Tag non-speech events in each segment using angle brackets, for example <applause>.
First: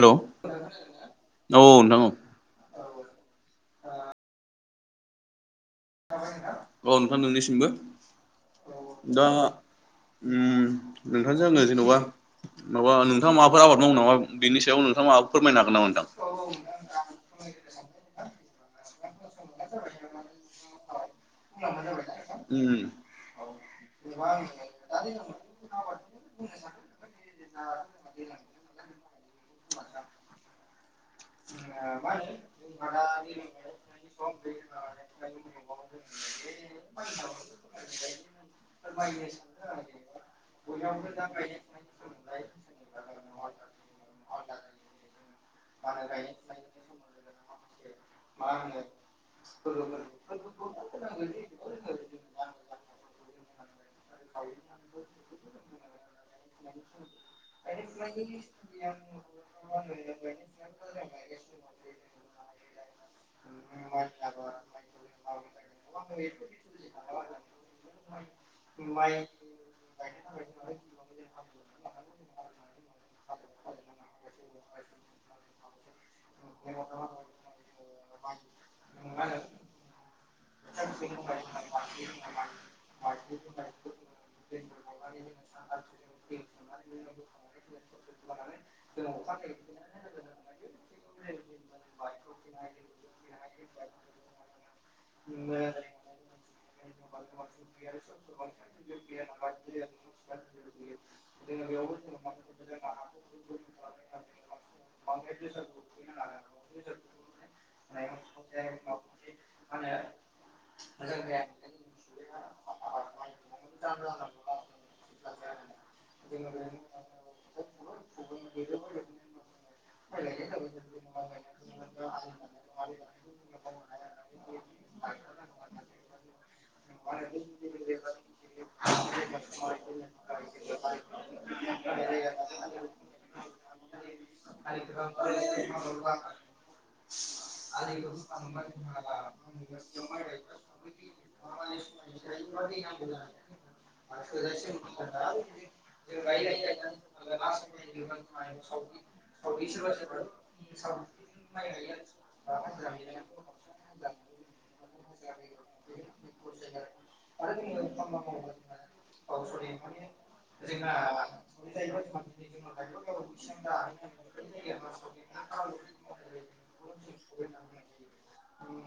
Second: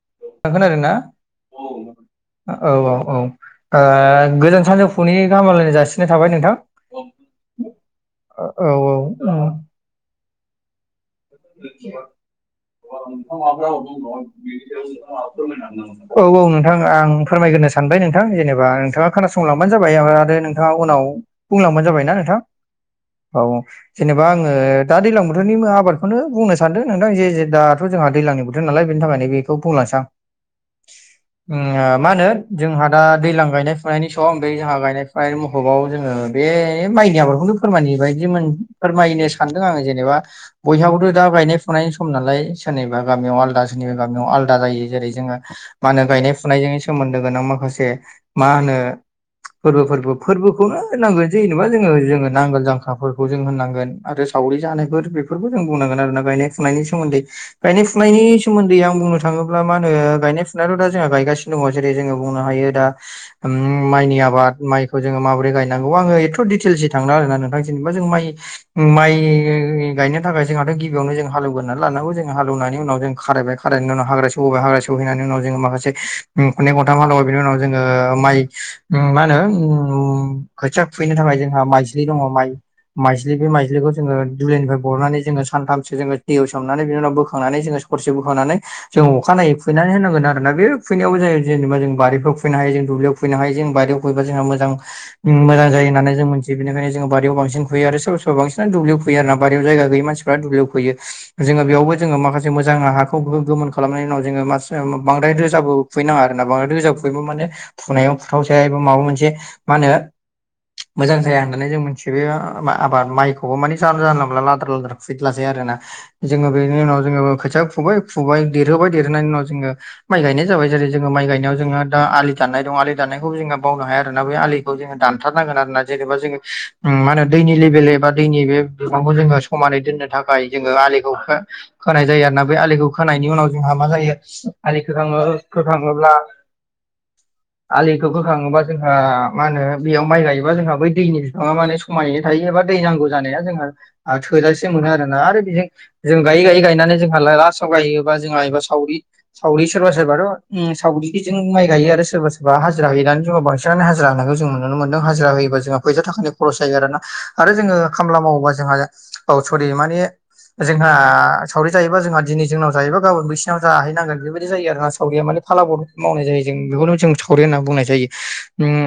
hello औ थां खोनादों ना औ नोंथां औ औ औ औ ओ गोजान सानजौफुनि गाहाम हामलायनाय जासि थाबाय नोंथां औ नोंथां नोंनिसिमबो औ दा औ उम नोंथांनो आङो जेनबा माबा नोंथाङा माबाफोर आबाद मावो नामा बेनि सायाव नोंथाङा माबाफोर फोरमायनो हागोन नामा औ नोंथां औ नोंथां आं फोरमायग्रो सानबाय नोंथां जेनेबा नोंथाङा खोनासंलांबानो जाबाय आरो नों थाङा उनाव बुंलांबानो जाबाय ना नोंथां उम औ जेनेबा आङो दा दैलां बोथोरनि आबादखौनो बुंनो सानदों नोंथां जे जे दाथ' जोंहा दैज्लांनि बोथोर नालाय बेनि थाखायनो बेखौ बुंलांसां <inaudible> मा होनो जोंहा दा दैज्लां गायनाय फुनायनि सम जोंहा गायनाय फुनायनि मु अभबाव जोङो बे माइनि आबादखौनो फोरमायनाय बायदि फोरमायनो सानदों आङो जेनेबा बयहाबोथ' दा गायनाय फुनायनि सम नालाय सोरनिबा गामियाव आलदा सोरनिबा गामियाव आलदा जायो जेरै जोङो मा होनो गायनाय फुनायजों सोमोन्दो गोनां माखासे मा होनो फोरबो फोरबो फोरबोखौनो होनांगोन जेनेबा जोङो जोङो नांगोल जांखाफोरखौ जों होननांगोन आरो सावरि जानायफोर बेफोरबो जों बुंनांगोन आरोना गायनाय फुनायनि सोमोन्दै गायनाय फुनायनि सोमोन्दै आं बुंनो थाङोब्ला मा होनो गायनाय फुनायाथ' दा जोंहा गायासिनो द जेरै जोङो बुंनो हायो दा माइनि आबाद माइखौ जोङो माबोरै गायनांगौ आङो एथ' दिटेलसै थांला आरोना नोंथां जेनबा जों माइ माइ गायनो थाखाय जोंहाथ' गिबियावनो जों हालौ गोरनानै लानांगौ जों हालौनानै उनाव जों खारायबाय खारनायनि उनाव जों हा बिनि उनावहा सहैनानै जों माखासे <unintelligible> हालवबाय बेनि उनाव जोङो माइ मा होनो खोथिया खुबैनो थाखाय जोंहा माइजलि दङ माइ माइज्लि बे माइस्लिखौ जोङो दुलिनिफ्राय बरनानै जोङो सानथामसो जोङो दैयाव सोमनानै बिनि उनाव बोखांनानै जो सरसे बोखांनानै जोङो अखानायनायै फैनानै होनांगोन आरोना बे फैनायावबो जायो जेनेबा जों बारिफ्राव फैनो हायो जों दुब्लियाव फैनो हायो जों बारियाव फैबा जोंहा मोजां मोजां जायो होननानै जों मिथियो बेखायनो बोरियाव बांसिन खैयो आरो सोराांसि दुब्लि खुबैनायाव जायगा गैया मानसि दुबलि फैयो जोङो बेयावबो जोङो माखासे हाखौ गोमोन खालामनायनि उनाव जोङो मासे बांद्राय रोजाबो फैनाङाना बां बयबो माने फुनायाव फुथावसै एबा माबा मोनसे मा होनो मोजां जाया होननानै जों मोनथियो बे आबाद माइखौबो माने जान जाहांला लाद्रा लाद्रा खुबैदलासै आरोना जोङो बेनि उनाव जोङो खोथिया फुबाय फुबाय देरहोबाय देरहोनायनि उनाव जोङो माइ गायनाय जाबाय जेरै जोङो माइ गायनायाव जोंहा दा आलि दाननाय दं आलि दाननायखौबो जोङो बावनो हाया आरोना बे आलि दंथारनांगोन आरोना जेनेबा जाहोननि लेबेल एबा दैनि बे बिबांखौ समानै दोननो थाखाय जोङो आलिखौ खोनाय जायो आरोोना बे आलिखौ खोनायनि उनाव जोंहा मा जायो आरिनोथाङोब्ला <inaudible> आलिखौ होखाङोबा जोंहा मा होनो बेयाव माइ गायोबा जोंहा बै दैनि बिफाङा माने समायनो थायो एबा दै नांगौ जानाया जोंहा थोजासे मोनो आरोना आरो बेजों जों गायै गायै गायनानै जोंहा लास्टआव गायोबा जोंहा एबा सावरि सावरि सोरबा सोरबाथ' सावरिजों माइ गायो आरो सोरबा सोरबा हाजिरा हैनानै जों बांसिन बेसांनानै हाजिरा होनाय जों नुनो मोनदों हाजिरा होयोबा जोंहा फैसा थाखानि खरस जायो आरोना आरो जोङो खामला मावोबा जोंहा औ सरि माने जोंहा सावरि जायोबा जोंहा दिनै जोंनाव जायोबा गाबोन बैसिनाव जाहैनांगोन बेबायदि जायो आरो सावरिया माने फाला बर मावनाय जायो जों बेखौनो जों सावरि होननानै बुंनाय जायो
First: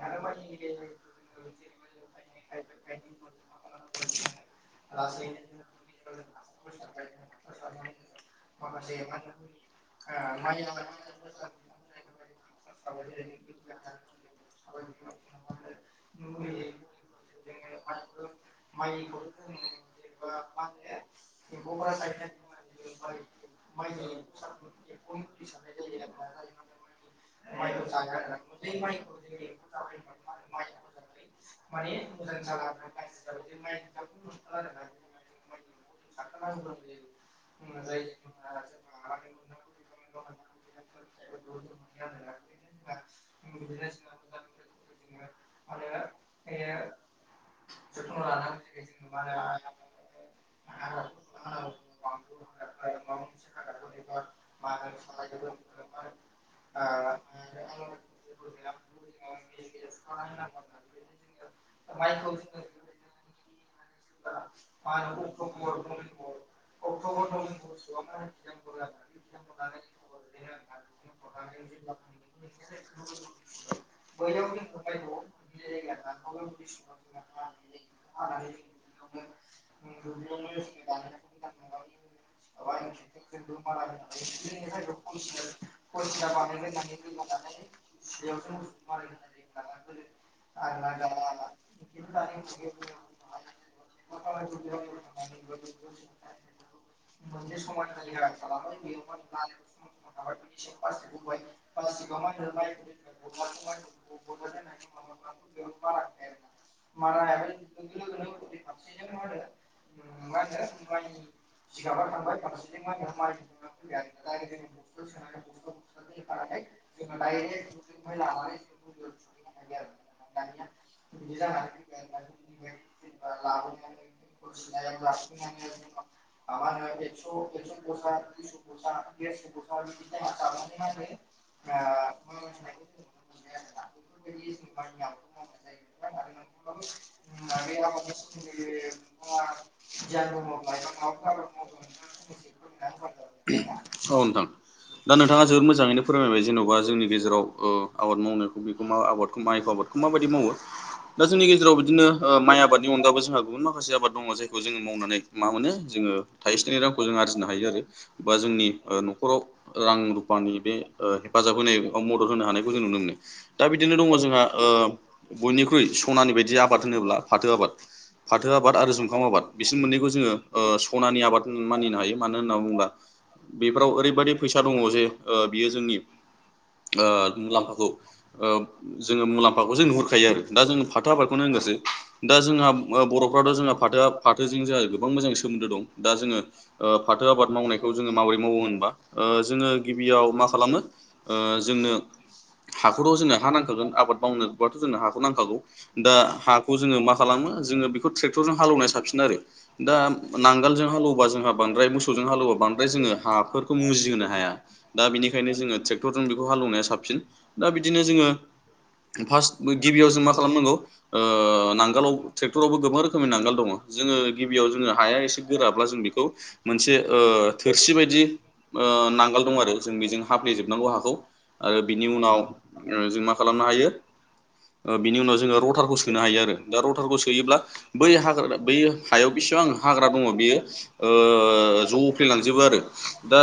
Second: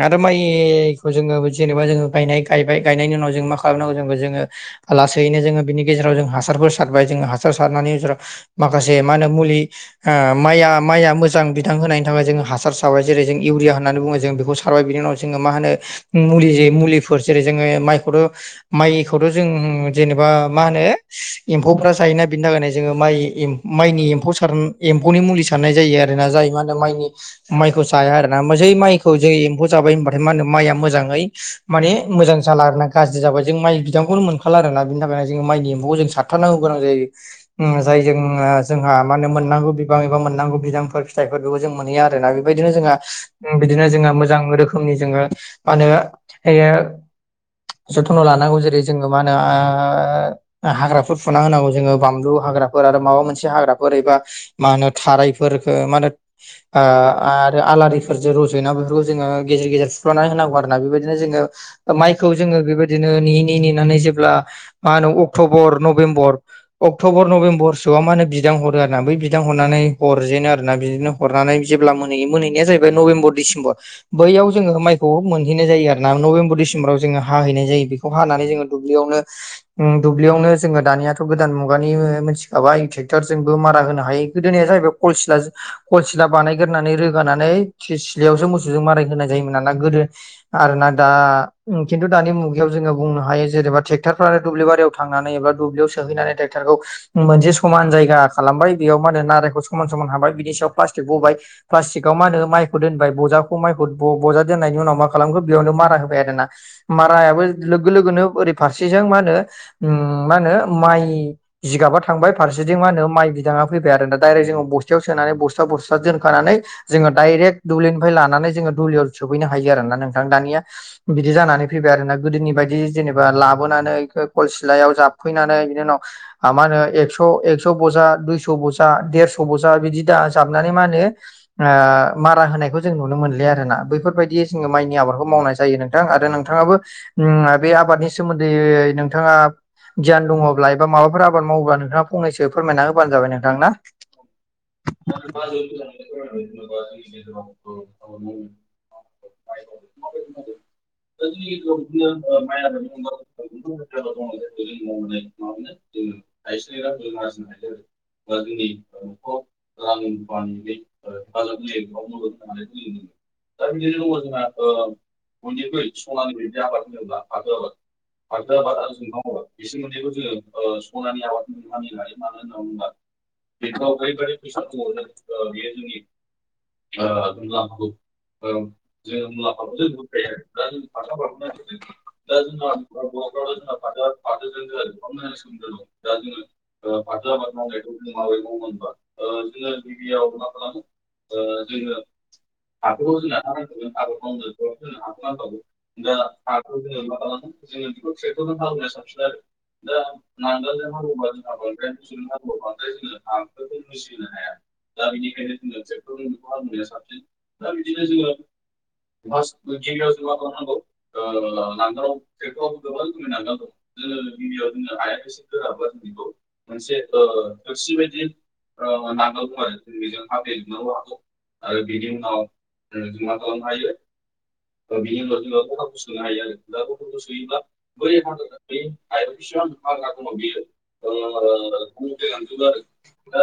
आरो माइखौ जोङो जेनेबा जोङो गायनाय गायबाय गायनायनि उनाव जों मा खालामनांगौ जोंखौ जोङो लासैनो जोङो बिनि गेजेराव जों हासारफोर सारबाय जोङो हासार सारनानै जाव माखासे मा होनो मुलि माइआ माइआ मोजां बिदां होनायनि थाखाय जों हासार सावाय जेरै जों इउरिया होननानै बुङो जों बेखौ साव खारबाय बिनि उनाव जोङो मा होनो मुलि मुलिफोर जेरै जोङो माइखौथ' माइखौथ' जों जेनेबा मा होनो एम्फौफ्रा जायोना बेनि थाखायनो जोङो माइ माइनि एम्फौ एम्फौनि मुलि साननाय जायो आरोना जाय मा होनो माइनि माइखौ जाया आरोना जै माइखौ जों एम्फौ जाबाय होनबाथाय मा होनो माइआ मोजाङै माने मोजां जाला आरोना गाज्रि जाबाय जों माइ बिदांखौनो मोनखाला आरोना बिनि थाखायनो जों माइनि नखौ जोंनो नांगौ गोनां जायो जायजों जोंहा मा होने मोननांगौ बिबां एबा मोननांगौ बिबांफोर फिथाइफोर जों मोनहैयो आरोना बेबायदिनो जोंङो बिदिनो जोङो मोजां रोखोमनि जोङो मा होनो लानांगौ जेरै जोङो मा होनो हाग्राफोर फुना होनांगौ जोङो बानलु हाग्राफोर आरो माबा मोनसे हाग्राफोर एबा मा होनो थारायफोरफोरखौ मा होनो आरो आलारिफोरजों रज'यो ना बेफोरखौ जोङो गेजेर गेजेर सुफ्लनानै होनांगौ आरो ना बेबायदिनो जोङो माइखौ जोङो बेबायदिनो नेयै नि नेनानै जेब्ला मा होनो आरो अक्ट'बर नभेम्बर अक्ट'बर नभेमबरसोआ माे बिदां हरो आरोना बै बिदां हरनानै हरजेनो आरोना बिदिनो अरनानै जेब्ला मोनहै मोनहैनाय जाहैबाय नभेम्बर डिसेम्बर बैयाव जोङो माइखौ मोनहैनाय जायो आरोना नभेम्बर डिसेम्बराव जोङो हाहैनाय जायो बेखौ अ हानानै जोङो दुब्लियावनो उम दुब्लियावनो जोङो दानियाथ' गोदान मुगानि मोनथिखाबाय ट्रेक्टरजोंबो मारा होनो हायो गोदोनिया जाहैबाय कलसिला कलसिला बानायग्रोनानै रोगानानै सिलायावसो मोसौजों मारा होनाय जायोमोन ना गोदो आरो ना दा खिन्थु दानि मुगायाव जोनो हायो जेनबा ट्रेक्टर आरो दुब्लि बारियाव थांनानै एबा दुब्लियाव सोहैनानै ट्रेक्टरखौ मोनसे समान जायगा खालामबाय बेयाव मा होनो नारेंखौ समान समान हाबाय बिनि सायाव प्लास्टिक बबाय प्लास्टिकआव मा होनो माइखौ दोनबाय बजाखौ माइखौ बजा दोननायनि उनाव मा खालामखो बेयावनो मारा होबाय आरोोना मारायाबो लोगो लोगोनो ओरै फारसेजों मा होनो मा होनो माइ जिगाबा थांबाय फारसेथिं मा होनो माइ बिदाङा फैबाय आरो ना दाइरेक्ट जोङो बस खाथियाव सोनानै बसथा बसथा दोनखानानै जोङो दडाइरेक्ट दुब्लिनिफ्राय लानानै जोङो दुलियाव सफैनो हायो आरो ना नोंथां दानिया बिदि जानानै फैबाय आरो ना गोदोनि बायदि जेनेबा लाबोनानै ल सिलायाव जाबफैनानै बिनि उनाव मा होनो एकस' एकस' बजा दुइस' बजा देरस' सब'जा बिदि दा जाबनानै मा होनो ओ मारा होनायखौ जों नुनो मोनलिया आरोना बैफोर बायदि जों माइनि आबादखौ मावनाय जायो नोंथां आरो नोंथाङाब बे आबादनि सोमोन्दै नोंथाङा गियान दङब्ला एबा माबाफोर आबाद मावोब्ला नोंथाङा फंनैसो फोरमायना होबानो जाबाय नोंथां ना औ नोंथां दा नोंथाङा जोबोद मोजाङैनो फोरमायबाय जेन'बा जोंनि गेजेराव ओ आबाद मावनायखौ बेखौ मा आबादखौ मा एफ आबादखौ माबायदि मावो दा जोंनि गेजेराव बिदिनो ओ माइ आबादनि अनगाबबो जोंहा गुबुन माखासे आबाद दङ जाय खौ जोङो मावनानै मा मोनो जोङो थाइसे थायनै रांखौ जों आरजिनो हायो आरो बा जोंनि न'खराव रां रुफानि बे ओ हेफाजाब होनाय मदद होनो हानायखौ जों नुनो मोनो दा बिदिनो दङ जोंहा ओ बयनिख्रुइ सनानि बायदि आबाद होनोब्ला फाथो आबाद फाथो आबाद आरो जुंखाम आबाद बिसोर मोननैखौ जोङो सनानि आबाद मानिनो हायो मानो होनना बुङोब्ला बेफोराव ओरैबायदि फैसा दङ जे ओ बियो जोंनि ओ मुलाम्फाखौ ओ जोङो मुलाम्फाखौसो नुहुरखायो आरो दा जोङ फाथो आबादखौनो होनगासो दा जोंहा बर'फ्राथ' जोंहा फाथोआ फाथोजों जोंहा गोबां मजां सोमोन्दो दं दा जोङो ओ फाथो आबाद मावनायखौ जोङो माबोरै मावो होनबा ओ जोङो गिबियाव मा खालामो ओ जोंनो हाखौथ' जोंङो हा नांखागोन आबाद मावनोबथ' जोंनो हाखौ नांखागौ दा हाखौ जोङो मा खालामो जोङो ट्रेक्रजों हालौनाय साबसिन आरो दा नांगोलजों हालौबा जोंहा बांद्राय मोसौजों हालौबा बांद्राय जोङो हाफोरखौ मुजिहोनो हाया दा बिनिखायनो जोङो ट्रेक्टरजों बेखौ हालेवनाया साबसिन दा बिदिनो जोङो फार्स्ट गिबियाव जों मा खालामनांगौ ओ नांगालाव ट्रेक्टरावबो गोबां रोखोमनि नांगोल दङ जोङो गिबियाव जोङो हाया एसे गोराब्ला जों बेखौ मोनसे ओ थोरसि बायदि ओ नांगाल दं आरो जों बेजों हाफ्लेेजोबनांगौ हाखौ आरो बिनि उनाव जों मा खालामनो हायो ओ बिनि उनाव जोङो रटारखौ सोनो हायो आरो दा रटारखौ सोयोब्ला बै बोरै हाग्रा बै हायाव बेसिबां हाग्रा दङ बेयो जफ्लेलांजोबो आरो दा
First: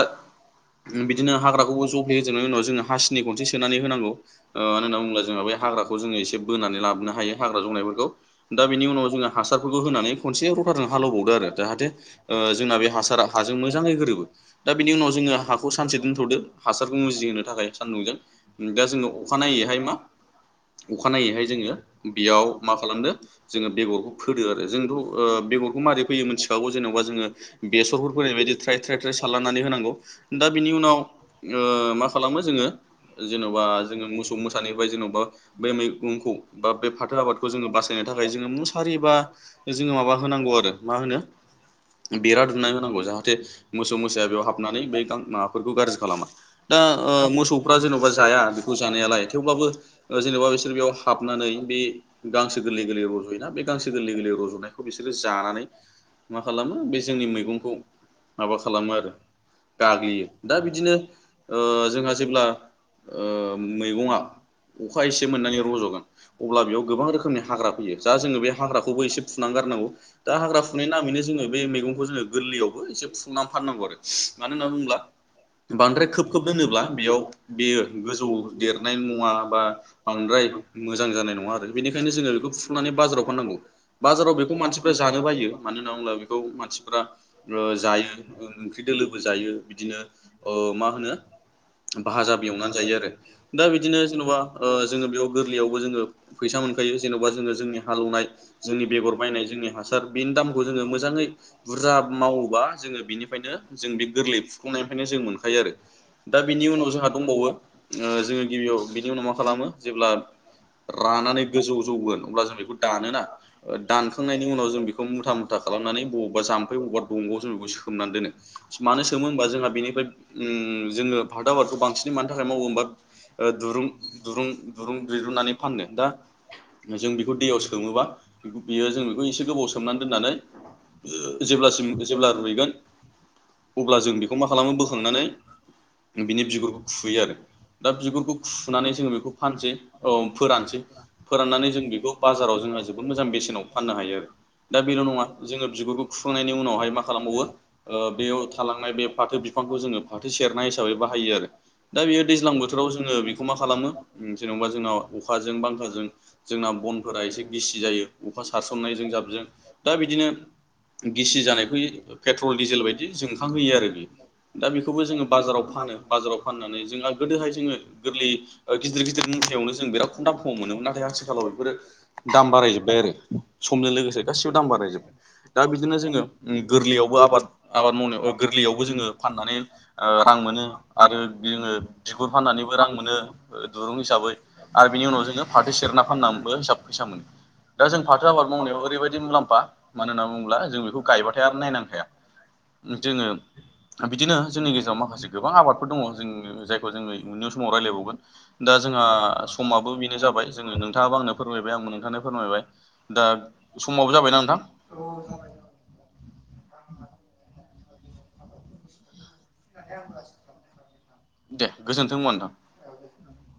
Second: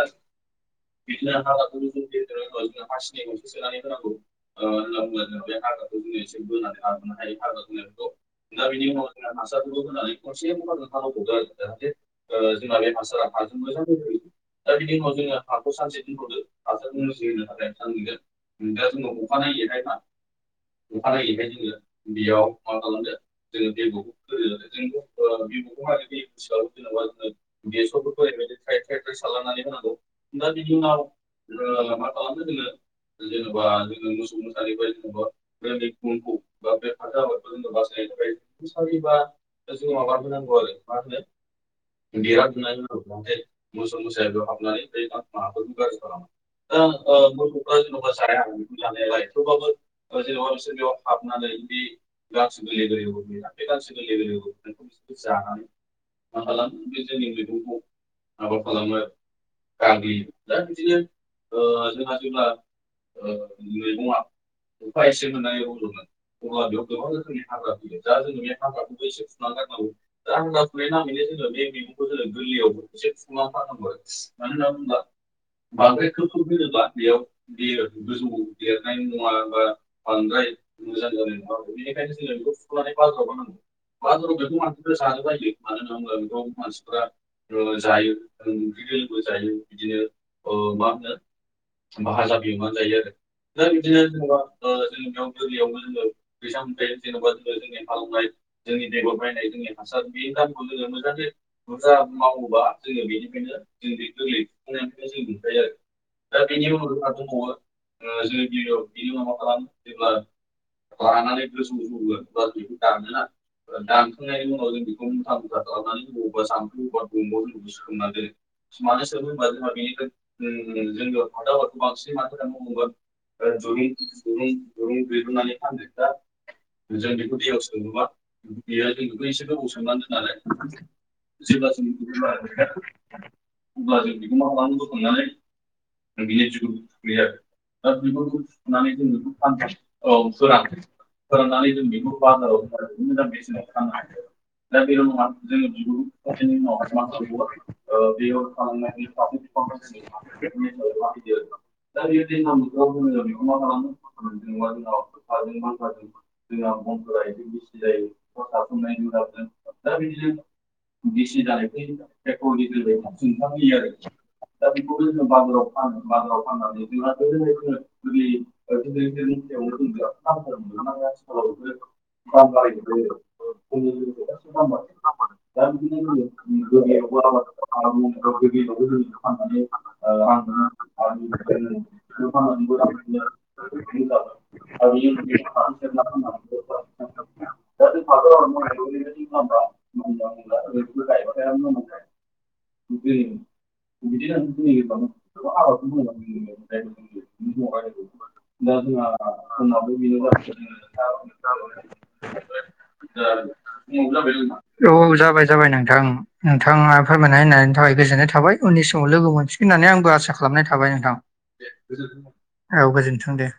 बिदिनो हाग्राखौबो जफ्ल होजोबनायनि उनाव जोङो हासिनि खनसे सोनानै होनांगौ मानो होन्ना बुोब्ला जोंहा बे हाग्राखौ जोसे बोनानै लाबोनो हायो हाग्रा जंनायफोरखौ दा बेनि उनाव ज <inaudible> होनानै खनसे रथाजों हालेवबावदो आरो जाहाथे ओ जोंना बे हासारा हाजों मोजाङै गोरोबो दा बिनि उनाव जोङो हाखौ सानसे दोनथ'दो हासारखौ मुजिहोनो थाखाय सान्दुंजों दा जोङो अखानायनायैहाय मा अखानायैहाय जोङो बेयाव मा खालामदो जोङो बेगरखौ फोदो आरो जोंथ' बेगरखौ माबारै फैयो मिथिखागौ जेनेबा जोङो बेसरफोर फैनाय बायदि थ्राय थ्राय थ्राय सारलनानै होनांगौ दा बिनि ओ उनाव मा खालामो जोङो जेन'बा जोङो मोसौ मोसानिफ्राय जेन'बा बे मैगंखौ बा बे फाथो आबादखौ जोङो बासायनो थाखाय जोङो मुसारिबा जोङो माबा होनांगौ आरो मा होनो बेरा दुमना होनांगौ जाहाथे मोसौ मोसाया बेयाव हाबनानै बे गां माबाफोरखौ गाज्रि खालामा दा मोसौफ्रा जेन'बा जाया बेखौ जानायालाय थेवब्लाबो जेनेबा बिसोर बेयाव हाबनानै बे गांसे गोरलै गलै रजयना बेांसे गलै गै रज रजनायखौ बिसोरो जानानै मा खालामो बे जोंनि मैगंखौ माबा खालामो आरो गाग्लियो दा बिदिनो जोंहा जेब्ला ओ मैगङा अखा एसे मोननानै रजगोन अब्ला बेयाव गोबां रोखोमनि हाग्रा फैयो जा जोङो बे हाग्राखौबो एसे फुनानै गारनांगौ दा हाग्रा फुनाय नामैनो जोङो बे मैगंखौ जोङो गोरलैयावबो एसे फुनानै फाननांगौ आरो मटनो होनना बुङोब्ला बांद्राय खोब खोब दोरोब्ला बेयाव <unintelligible> गोजौआव देरनाय नङाबा बांद्राय मोजां जानाय नङा बेनिखायनो जोङो बेखौ फुनानै बाजाराव फाननांगौ बाजाराव बेखौ मानसिफ्रा जानो बायो मानो होनना बुङोब्ला बेखौ मानसिफ्रा जायो ओंख्रि दोलोबो जायो बिदिनो मा होनो भाजाबो जवनानै जायो आरो दा बिदिनो जेनबा जोङो बेयाव गोरलैयावबो जोङो फैसा मोनखायो जेनबा जोङो जोंनि हालेवनाय जोंनि बेगर बायनाय जोंनि हासार बेनि दामखौ जोङो मोजाङै बुरजा मावोबा जोङो बेनिफ्रायनो जों बे गोरलै फुखांनायनिफ्रायनो जों मोनखायो आरो दा बिनि उनाव जोंहा दंबावो जोङो गिबियाव बिनि उनाव मा खालामो जेब्ला रानानै गोजौ जौगोन अब्ला जों बेखौ दानोना दानखांनायनि उनाव जों बेखौ मुथा मुथा खालामनानै बबावबा जामफै बबेबा दंगआव जों बेखौ सोमनानै दोनो मानो सोमो होनबा जोंहा बेनिफ्राय ओ जोङो फानथाव आबादखौ बांसिन मानि थाखाय मावो होमबा ओ दुरुं दुरुं दुरुं दिरुंनानै फाननो दा जों बेखौ दैयाव सोमोबा बेयो जों बेखौ एसे गोबाव सोमनानै दोननानै जेब्लासिम जेब्ला रुइगोन अब्ला जों बेखौ मा खालामो बोखांनानै बिनि बिगुरखौ खुयो आरो दा बिगुरखौ खुनानै जोङो बेखौ फानसै औ फोरानसै फोराननानै जों बेखौ बाजाराव जोंहा जोबो मोजां बेसेनाव फाननो हायो आरो दा बेल नङा जोङो बिगुरखौ खुखांनायनि उनावहाय मा खालामबावो बेयाव थालांनाय बे फाथो बिफांखौ जोङो फाथो सेरनाय हिसाबै बाहायो आरो दा बेयो दैज्लां बोथोराव जोङो बेखौ मा खालामो जेनबा जोंना अखाजों बांखाजों जोंना बनफोरा एसे गिसि जायो अखा सारसननायजों जाबजों दा बिदिनो गिसि जानायखौ पेट्रल डिजेल बायदि जोंखांहोयो आरो बेयो दा बेखौबो जोङो बाजाराव फानो बाजाराव फाननानै जोंहा गोदोहाय जोङो गोरलै गिदिर गिदिर मुंथायावनो जों बिराद खम दाम खमाव‌ मोनोमोन नाथाय आथिखालाव बेफोरो दाम बारायजोबबाय आरो समजों लोगोसे गासिबो दाम बारायजोबबाय दा बिदिनो जोङो गोरलैयावबो आबाद आबाद मावनायाव अ गोरलैयावबो जोङो फाननानै ओ रां मोनो आरो जोङो बिगुर फाननानैबो रां मोनो दुरुं हिसाबै आरो बिनि उनाव जोङो फाथो सेरना फाननानैबो हिसाब फैसा मोनो दा जों फाथो आबाद मावनायाव ओरैबायदि मुलामफा मानो होनना बुङोब्ला जों बेखौ गायबाथाय आरो नायनांखाया जोङो बिदिनो जोंनि गेजेराव माखासे गोबां आबादफोर दङ जोङो जायखौ जोङो इयुननि समाव रायज्लायबावगोन दा जोंहा समाबो बेनो जाबाय जोङो नोंथाङाबो आंनो फोरमायबाय आंबो नोंथांनो फोरमायबाय दा समाबो जाबायना नोंथां औ जाबाय जाबाय नोंथां नोंथाङा फोरमायनाय होननायनि थाखाय गोजोननाय थाबाय उननि समाव लोगो मोनफि गोन होननानै आंबो आसा खालामनाय थाबाय नोंथां दे गोजोन्थों होनबा नोंथां औ गोजोनथों दे